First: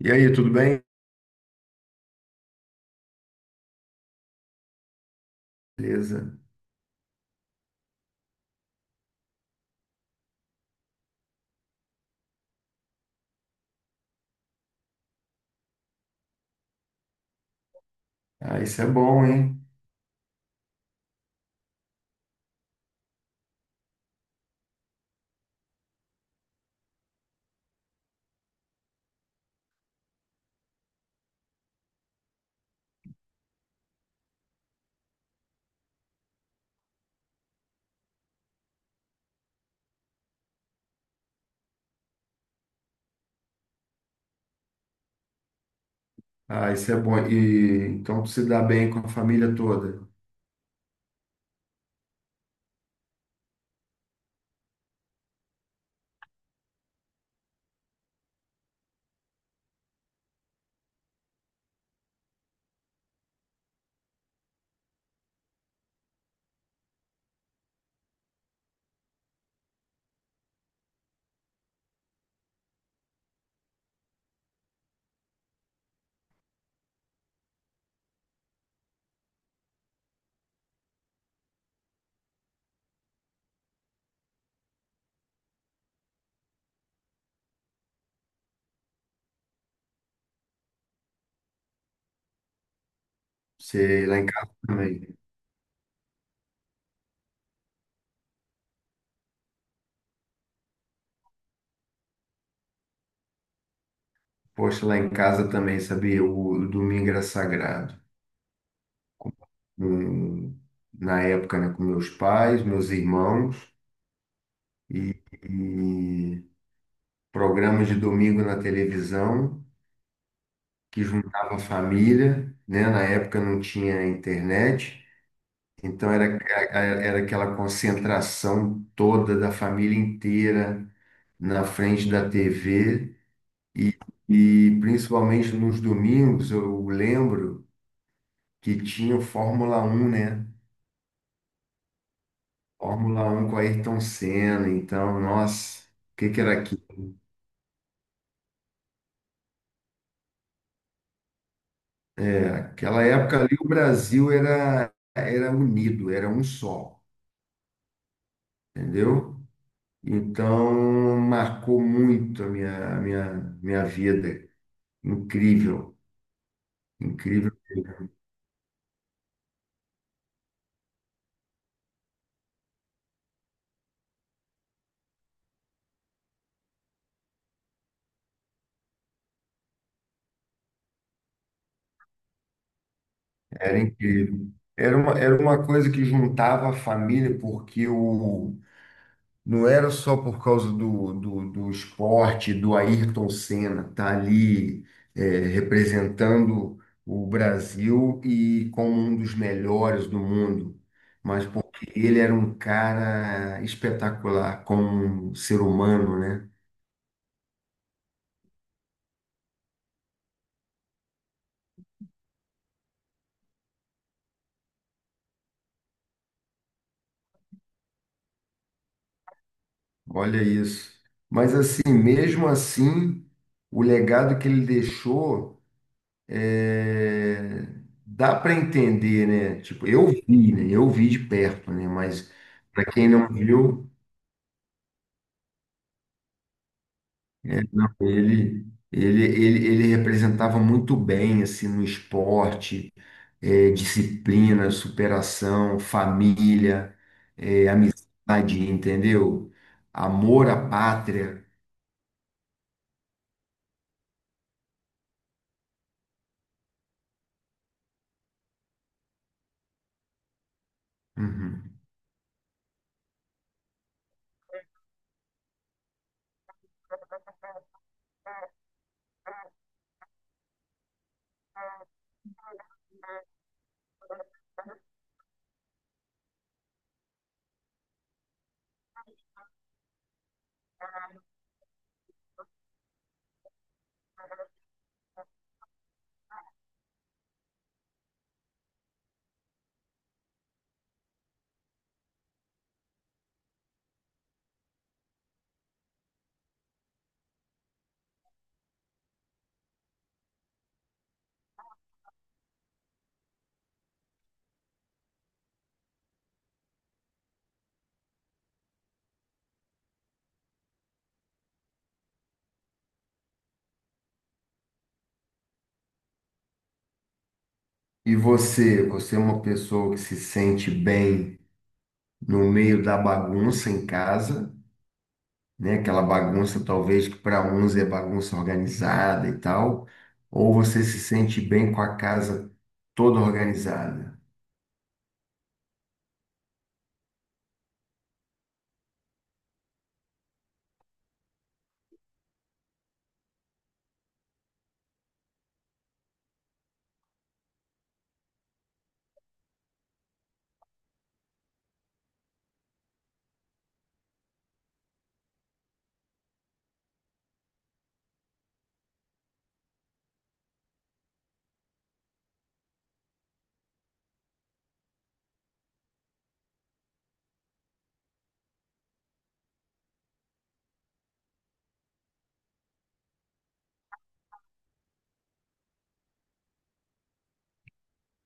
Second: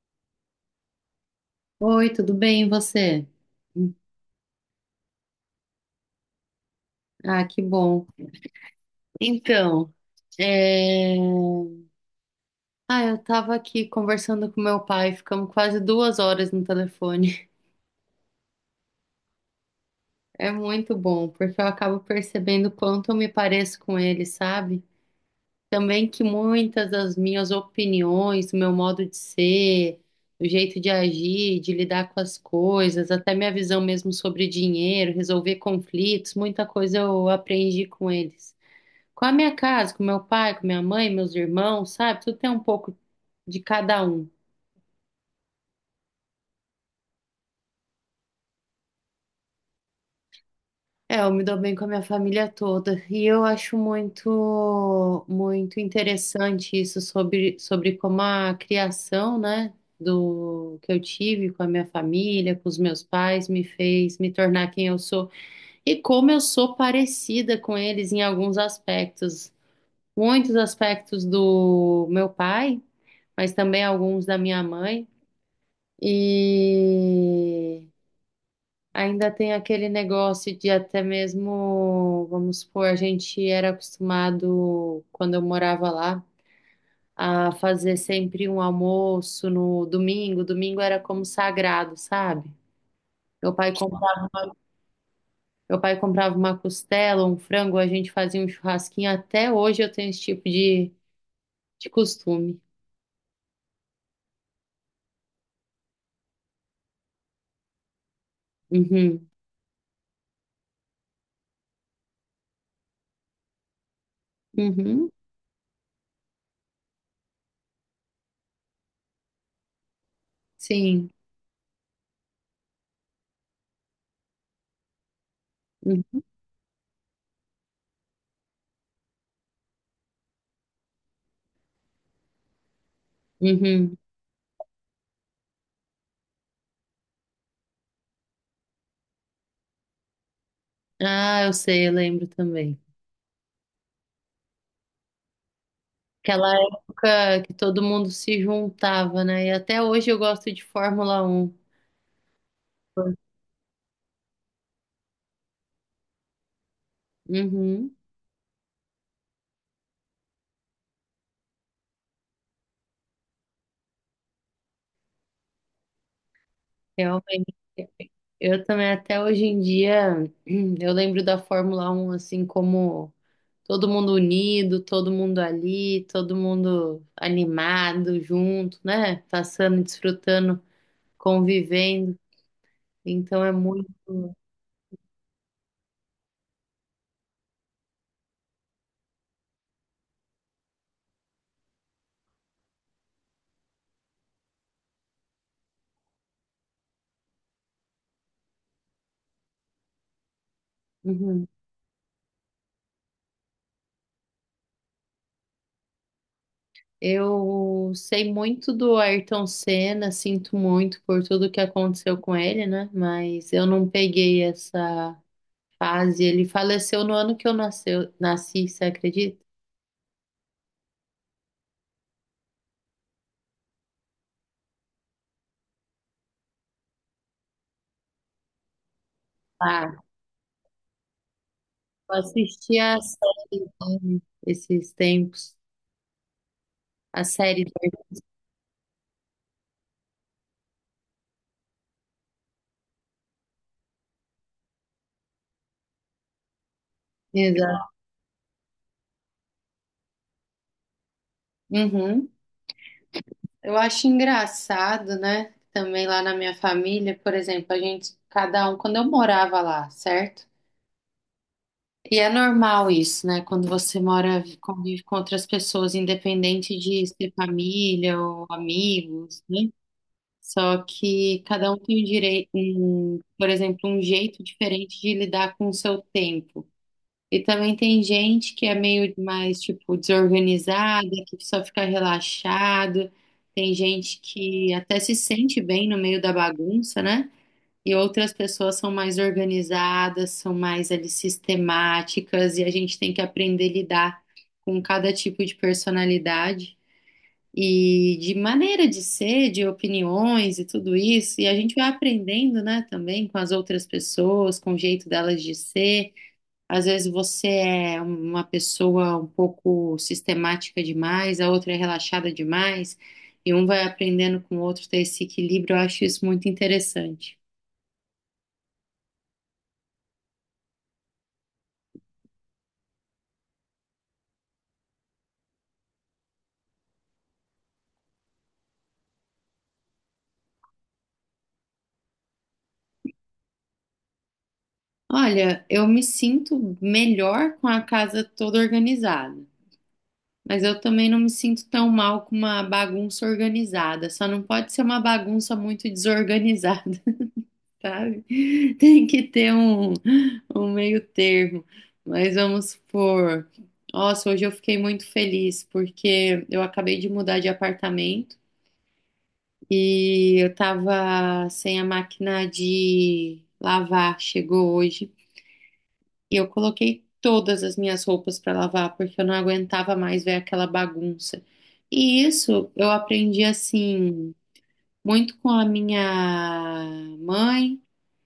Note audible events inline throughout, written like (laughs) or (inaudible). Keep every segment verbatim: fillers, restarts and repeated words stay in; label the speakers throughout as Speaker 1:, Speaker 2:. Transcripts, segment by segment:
Speaker 1: E aí, tudo bem?
Speaker 2: Oi, tudo bem, e você?
Speaker 1: Beleza.
Speaker 2: Ah, que bom. Então, é... ah, eu tava aqui conversando com meu pai, ficamos quase duas horas no telefone. (laughs)
Speaker 1: Ah, isso é bom, hein?
Speaker 2: É muito bom, porque eu acabo percebendo o quanto eu me pareço com ele, sabe? Também que muitas das minhas opiniões, o meu modo de ser, o jeito de agir, de lidar com as coisas, até minha visão mesmo sobre dinheiro, resolver conflitos, muita coisa eu aprendi com eles. Com a minha casa, com meu pai, com minha mãe, meus irmãos, sabe? Tudo tem um pouco de cada um.
Speaker 1: Ah, isso é bom. E então tu se dá bem com a família toda.
Speaker 2: É, eu me dou bem com a minha família toda e eu acho muito, muito interessante isso sobre, sobre como a criação, né, do que eu tive com a minha família, com os meus pais, me fez me tornar quem eu sou e como eu sou parecida com eles em alguns aspectos, muitos aspectos do meu pai, mas também alguns da minha mãe. E ainda tem aquele negócio de até mesmo, vamos supor, a gente era acostumado, quando eu morava lá, a fazer sempre um almoço no domingo. Domingo era como sagrado, sabe? Meu pai, comp-
Speaker 1: Você lá em casa também.
Speaker 2: Meu pai comprava uma costela, um frango, a gente fazia um churrasquinho. Até hoje eu tenho esse tipo de, de costume.
Speaker 1: Poxa, lá em casa também, sabia? O domingo era sagrado.
Speaker 2: Uhum.
Speaker 1: Hum, Na época, né, com meus pais, meus irmãos e,
Speaker 2: Uhum.
Speaker 1: e programas de domingo na televisão que
Speaker 2: Sim.
Speaker 1: juntava a família, né? Na época não tinha internet. Então
Speaker 2: Uhum.
Speaker 1: era, era aquela concentração toda da família inteira na frente da T V
Speaker 2: Uhum.
Speaker 1: e principalmente nos domingos eu lembro que tinha o Fórmula Um, né?
Speaker 2: Ah, eu sei, eu lembro também.
Speaker 1: Fórmula Um com Ayrton Senna, então, nossa, o que que
Speaker 2: Aquela
Speaker 1: era aquilo?
Speaker 2: época que todo mundo se juntava, né? E até hoje eu gosto de Fórmula Um.
Speaker 1: Aquela época ali o Brasil era era unido, era um só,
Speaker 2: Uhum,
Speaker 1: entendeu? Então marcou muito a minha, a minha, minha vida. Incrível, incrível.
Speaker 2: realmente. Eu também, até hoje em dia, (clears throat) eu lembro da Fórmula Um assim como todo mundo unido, todo mundo ali, todo mundo animado, junto, né? Passando, desfrutando, convivendo. Então é
Speaker 1: Era
Speaker 2: muito.
Speaker 1: incrível. Era uma, era uma coisa que juntava a família, porque o, não era só por causa do, do, do esporte, do Ayrton Senna estar ali, é, representando o Brasil e como um dos melhores do mundo, mas
Speaker 2: Uhum.
Speaker 1: porque ele era um cara espetacular como um ser humano, né?
Speaker 2: Eu sei muito do Ayrton Senna, sinto muito por tudo que aconteceu com ele, né? Mas eu não peguei essa fase. Ele faleceu no ano que eu nasceu, nasci, você acredita?
Speaker 1: Olha isso. Mas assim, mesmo assim, o legado que ele deixou. é, Dá para entender, né? Tipo,
Speaker 2: Ah,
Speaker 1: eu vi, né? Eu vi de perto, né?
Speaker 2: eu
Speaker 1: Mas
Speaker 2: assisti
Speaker 1: para
Speaker 2: a
Speaker 1: quem não
Speaker 2: série
Speaker 1: viu,
Speaker 2: dele esses tempos. A
Speaker 1: é,
Speaker 2: série do
Speaker 1: não,
Speaker 2: Ayrton.
Speaker 1: ele, ele, ele, ele representava muito bem assim no esporte, é, disciplina, superação, família, é, amizade, entendeu? Amor à pátria.
Speaker 2: Uhum. Eu acho engraçado, né? Também lá na minha família, por exemplo, a gente, cada um, quando eu morava lá, certo?
Speaker 1: Uhum.
Speaker 2: E é normal isso, né? Quando você mora, convive com outras pessoas, independente de ser família ou amigos, né? Só que cada um tem o direito, um, por exemplo, um jeito diferente de lidar com o seu tempo. E também tem gente que é meio mais, tipo, desorganizada, que só fica relaxado. Tem gente que até se sente bem no meio da bagunça, né? E outras pessoas são mais organizadas, são mais ali sistemáticas, e a gente tem que aprender a lidar com cada tipo de personalidade e de maneira de ser, de opiniões e tudo isso. E a gente vai aprendendo, né, também com as outras pessoas, com o jeito delas de ser. Às vezes você é uma pessoa um pouco sistemática demais, a outra é relaxada demais, e um vai aprendendo com o outro ter esse equilíbrio. Eu acho isso muito interessante.
Speaker 1: E você, você é uma pessoa que se sente bem no meio da bagunça em casa? Né? Aquela bagunça, talvez, que para uns é bagunça organizada e tal, ou você se sente bem com a casa toda organizada?
Speaker 2: Olha, eu me sinto melhor com a casa toda organizada, mas eu também não me sinto tão mal com uma bagunça organizada. Só não pode ser uma bagunça muito desorganizada, (laughs) sabe? Tem que ter um, um meio termo. Mas vamos supor, nossa, hoje eu fiquei muito feliz porque eu acabei de mudar de apartamento e eu tava sem a máquina de lavar, chegou hoje. E eu coloquei todas as minhas roupas para lavar, porque eu não aguentava mais ver aquela bagunça. E isso eu aprendi assim, muito com a minha mãe,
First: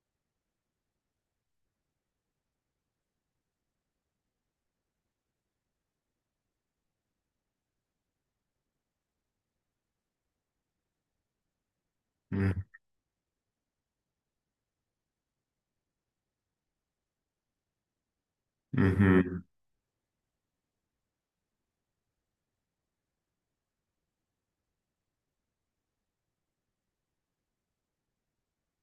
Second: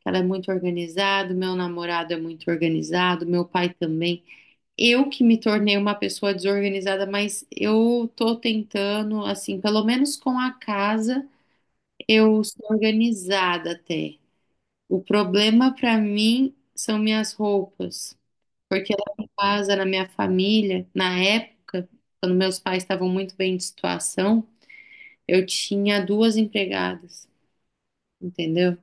Speaker 2: que ela é muito organizada, meu namorado é muito organizado, meu pai também. Eu que me tornei uma pessoa desorganizada, mas eu tô tentando, assim, pelo menos com a casa, eu
Speaker 1: Hum.
Speaker 2: sou organizada até. O problema para mim são minhas roupas. Porque lá em
Speaker 1: Uhum.
Speaker 2: casa, na minha família, na época, quando meus pais estavam muito bem de situação, eu tinha duas empregadas, entendeu?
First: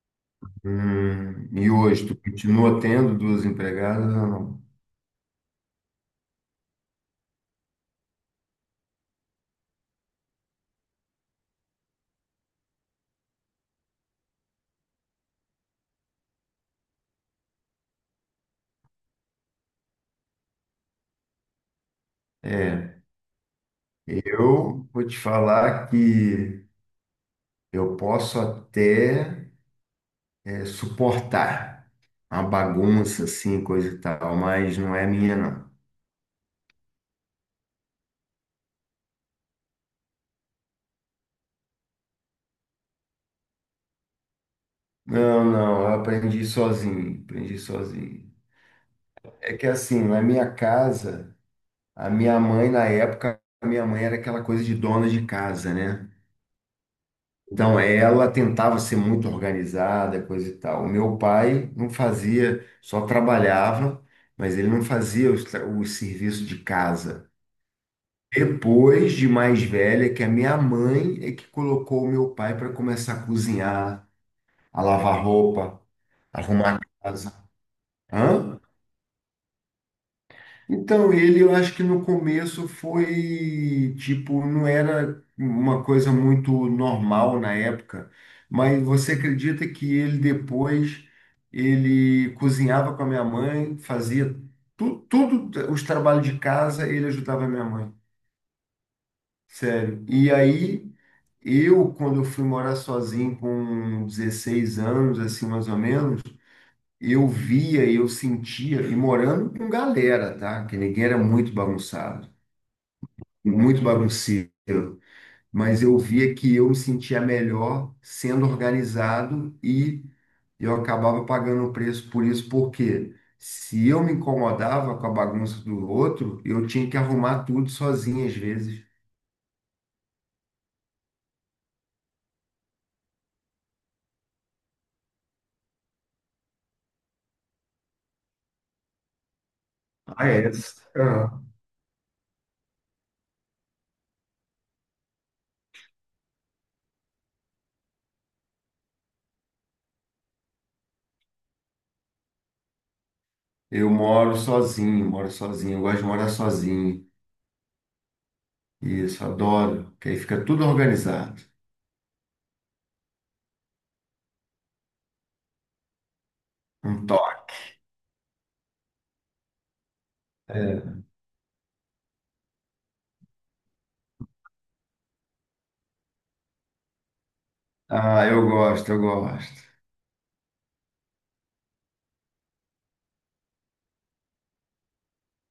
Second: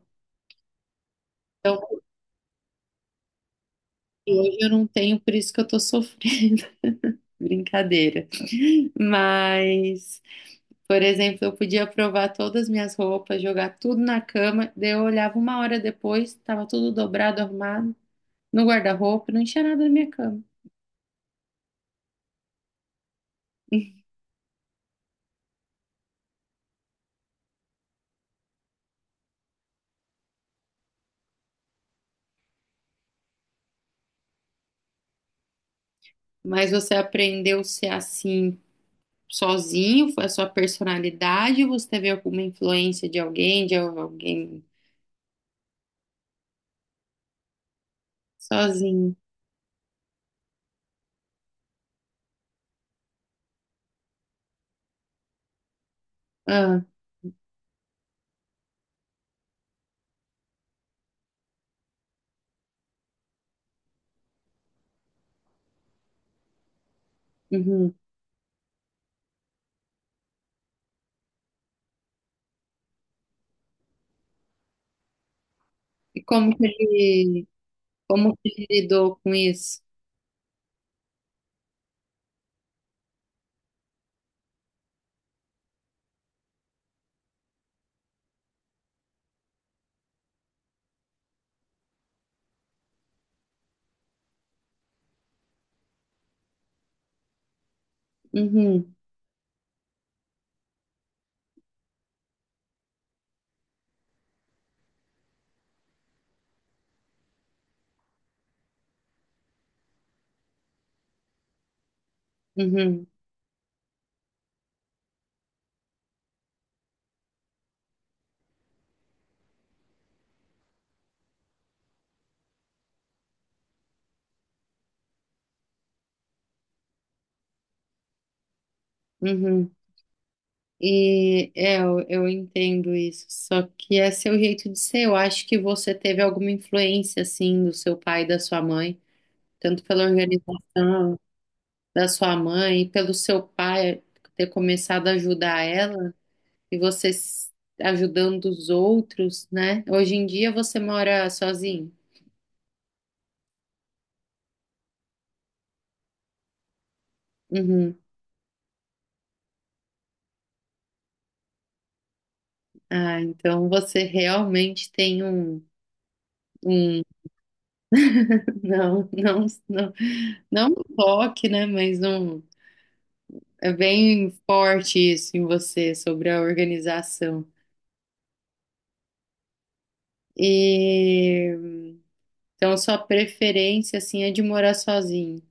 Speaker 1: Hum. E
Speaker 2: Então,
Speaker 1: hoje, tu continua tendo duas empregadas ou
Speaker 2: hoje
Speaker 1: não?
Speaker 2: eu não tenho, por isso que eu tô sofrendo. (laughs) Brincadeira. Mas, por exemplo, eu podia provar todas as minhas roupas, jogar tudo na cama, daí eu olhava uma hora depois, tava tudo dobrado, arrumado, no guarda-roupa, não tinha nada na minha cama.
Speaker 1: É, eu vou te falar que eu posso até é, suportar uma bagunça assim, coisa e tal, mas não é minha, não.
Speaker 2: Mas você aprendeu a ser assim sozinho, foi a sua personalidade, ou você teve alguma influência de alguém, de alguém
Speaker 1: Não, não, eu aprendi sozinho, aprendi sozinho.
Speaker 2: sozinho?
Speaker 1: É que assim, na minha casa, a minha mãe, na época, a minha mãe era aquela coisa de dona de casa, né?
Speaker 2: Ah,
Speaker 1: Então ela tentava ser muito organizada, coisa e tal. O meu pai não fazia, só trabalhava, mas ele não fazia os, tra- o serviço de casa.
Speaker 2: uhum.
Speaker 1: Depois de mais velha, que a minha mãe é que colocou o meu pai para começar a cozinhar, a lavar roupa,
Speaker 2: E como que
Speaker 1: arrumar a casa.
Speaker 2: ele, como que
Speaker 1: Hã?
Speaker 2: ele lidou com isso?
Speaker 1: Então, ele eu acho que no começo foi tipo, não era uma coisa muito normal na época, mas você acredita que ele depois ele cozinhava com a minha mãe, fazia tu, tudo os trabalhos de casa, ele ajudava a minha mãe.
Speaker 2: Uhum,
Speaker 1: Sério. E aí eu, quando eu fui morar sozinho com dezesseis anos, assim mais ou menos, eu via e eu sentia, e morando com galera, tá? Que ninguém era muito bagunçado,
Speaker 2: uhum,
Speaker 1: muito bagunceiro, mas eu via que eu me sentia melhor sendo organizado e eu acabava pagando o preço por isso, porque se eu me incomodava com a bagunça do outro, eu tinha que arrumar tudo sozinho às vezes.
Speaker 2: uhum. E é, eu, eu entendo isso, só que é seu jeito de ser. Eu acho que você teve alguma influência, assim, do seu pai e da sua mãe, tanto pela
Speaker 1: Ah, é.
Speaker 2: organização
Speaker 1: Ah,
Speaker 2: da sua mãe, pelo seu pai ter começado a ajudar ela. e você s- Ajudando os outros, né? Hoje em dia você mora sozinho?
Speaker 1: eu moro sozinho, moro sozinho, eu gosto de morar sozinho.
Speaker 2: Uhum.
Speaker 1: Isso, adoro, que aí fica tudo organizado.
Speaker 2: Ah, então você realmente tem um, um...
Speaker 1: Um toque.
Speaker 2: (laughs) Não, não, não, não um toque, né? Mas um é bem forte isso em você sobre a organização.
Speaker 1: Ah, eu gosto, eu gosto.
Speaker 2: E então sua preferência assim é de morar sozinho.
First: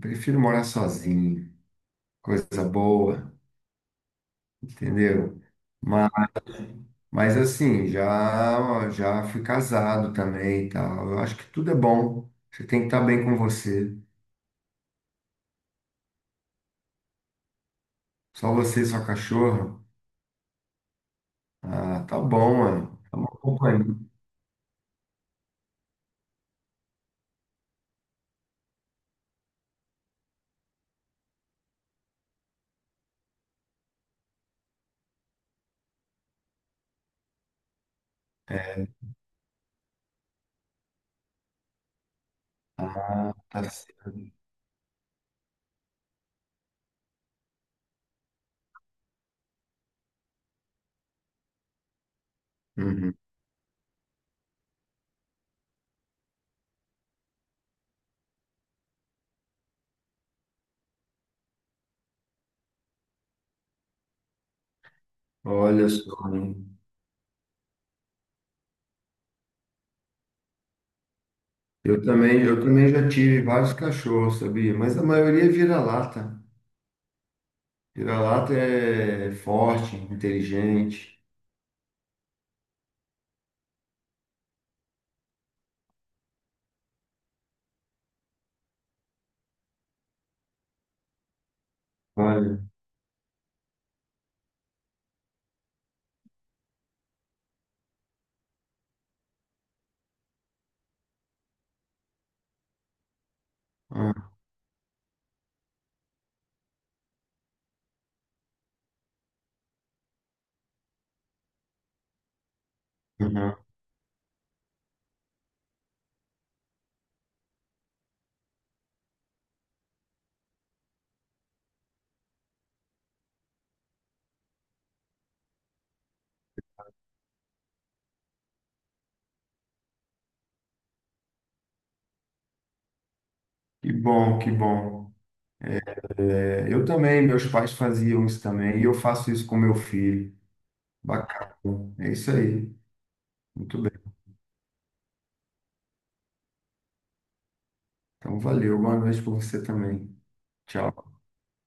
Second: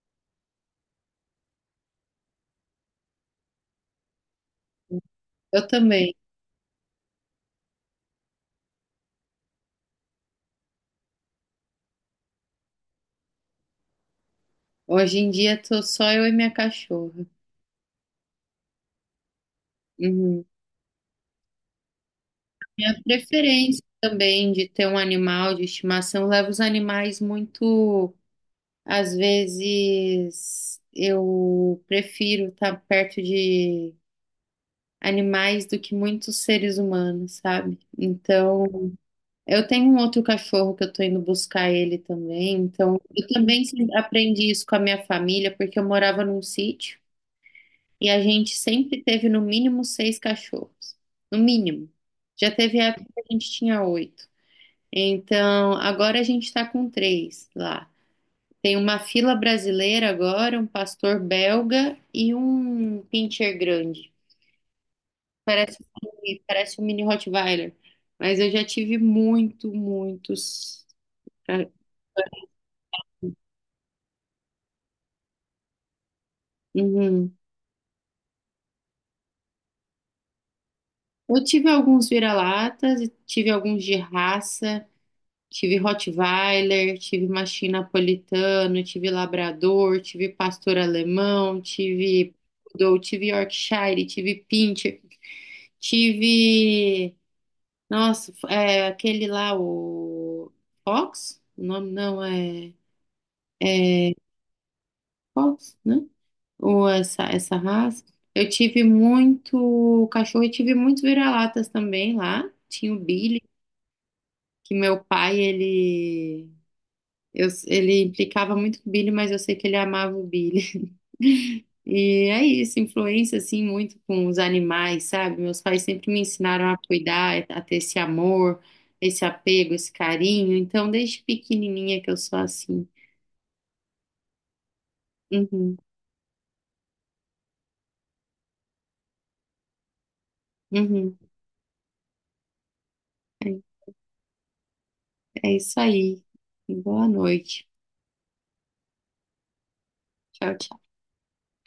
Speaker 1: Prefiro morar sozinho. Coisa boa. Entendeu?
Speaker 2: Eu
Speaker 1: Mas,
Speaker 2: também.
Speaker 1: mas assim, já já fui casado também e tal. Eu acho que tudo é bom. Você tem que estar bem com você.
Speaker 2: Hoje em dia tô só eu e minha cachorra.
Speaker 1: Só você e sua cachorra.
Speaker 2: Uhum.
Speaker 1: Ah, tá bom, mano.
Speaker 2: Minha
Speaker 1: Tá uma
Speaker 2: preferência
Speaker 1: companhia.
Speaker 2: também de ter um animal de estimação leva os animais muito. Às vezes eu prefiro estar perto de animais do que muitos seres humanos, sabe? Então, eu tenho um outro cachorro que eu tô indo buscar ele também. Então, eu
Speaker 1: Ah, tá
Speaker 2: também
Speaker 1: tá
Speaker 2: sempre
Speaker 1: certo.
Speaker 2: aprendi isso com a minha família, porque eu morava num sítio e a gente sempre teve no mínimo seis cachorros. No mínimo. Já teve época
Speaker 1: Uhum.
Speaker 2: que a gente tinha oito. Então, agora a gente está com três lá. Tem uma fila brasileira agora, um pastor belga e um pincher grande. Parece,
Speaker 1: Olha só, hein?
Speaker 2: parece um mini Rottweiler, mas eu já tive muito, muitos. Ah.
Speaker 1: Eu também, eu também já tive vários cachorros, sabia? Mas a maioria é vira-lata.
Speaker 2: Uhum.
Speaker 1: Vira-lata é forte, inteligente.
Speaker 2: Eu tive alguns vira-latas, e tive alguns de raça. Tive Rottweiler, tive mastim napolitano, tive labrador, tive pastor alemão, tive
Speaker 1: Olha.
Speaker 2: poodle, tive Yorkshire, tive pincher, tive, nossa, é, aquele lá o Fox? O nome não é, é
Speaker 1: Ah.
Speaker 2: Fox, né? Ou essa essa raça. Eu tive muito cachorro e tive muitos vira-latas também lá. Tinha o Billy,
Speaker 1: Uhum.
Speaker 2: que meu pai ele... Eu- ele implicava muito com o Billy, mas eu sei que ele amava o Billy. (laughs) E é isso, influência assim muito com os animais, sabe? Meus pais sempre me ensinaram a cuidar, a ter esse amor, esse apego, esse carinho. Então, desde pequenininha que eu sou assim.
Speaker 1: Que bom, que bom.
Speaker 2: Uhum,
Speaker 1: É, eu também, meus pais faziam isso também, e eu faço isso com meu filho.
Speaker 2: uhum.
Speaker 1: Bacana. É isso aí.
Speaker 2: É,
Speaker 1: Muito bem.
Speaker 2: é isso aí. Boa noite.
Speaker 1: Então, valeu. Boa noite para você também.
Speaker 2: Tchau, tchau.
Speaker 1: Tchau.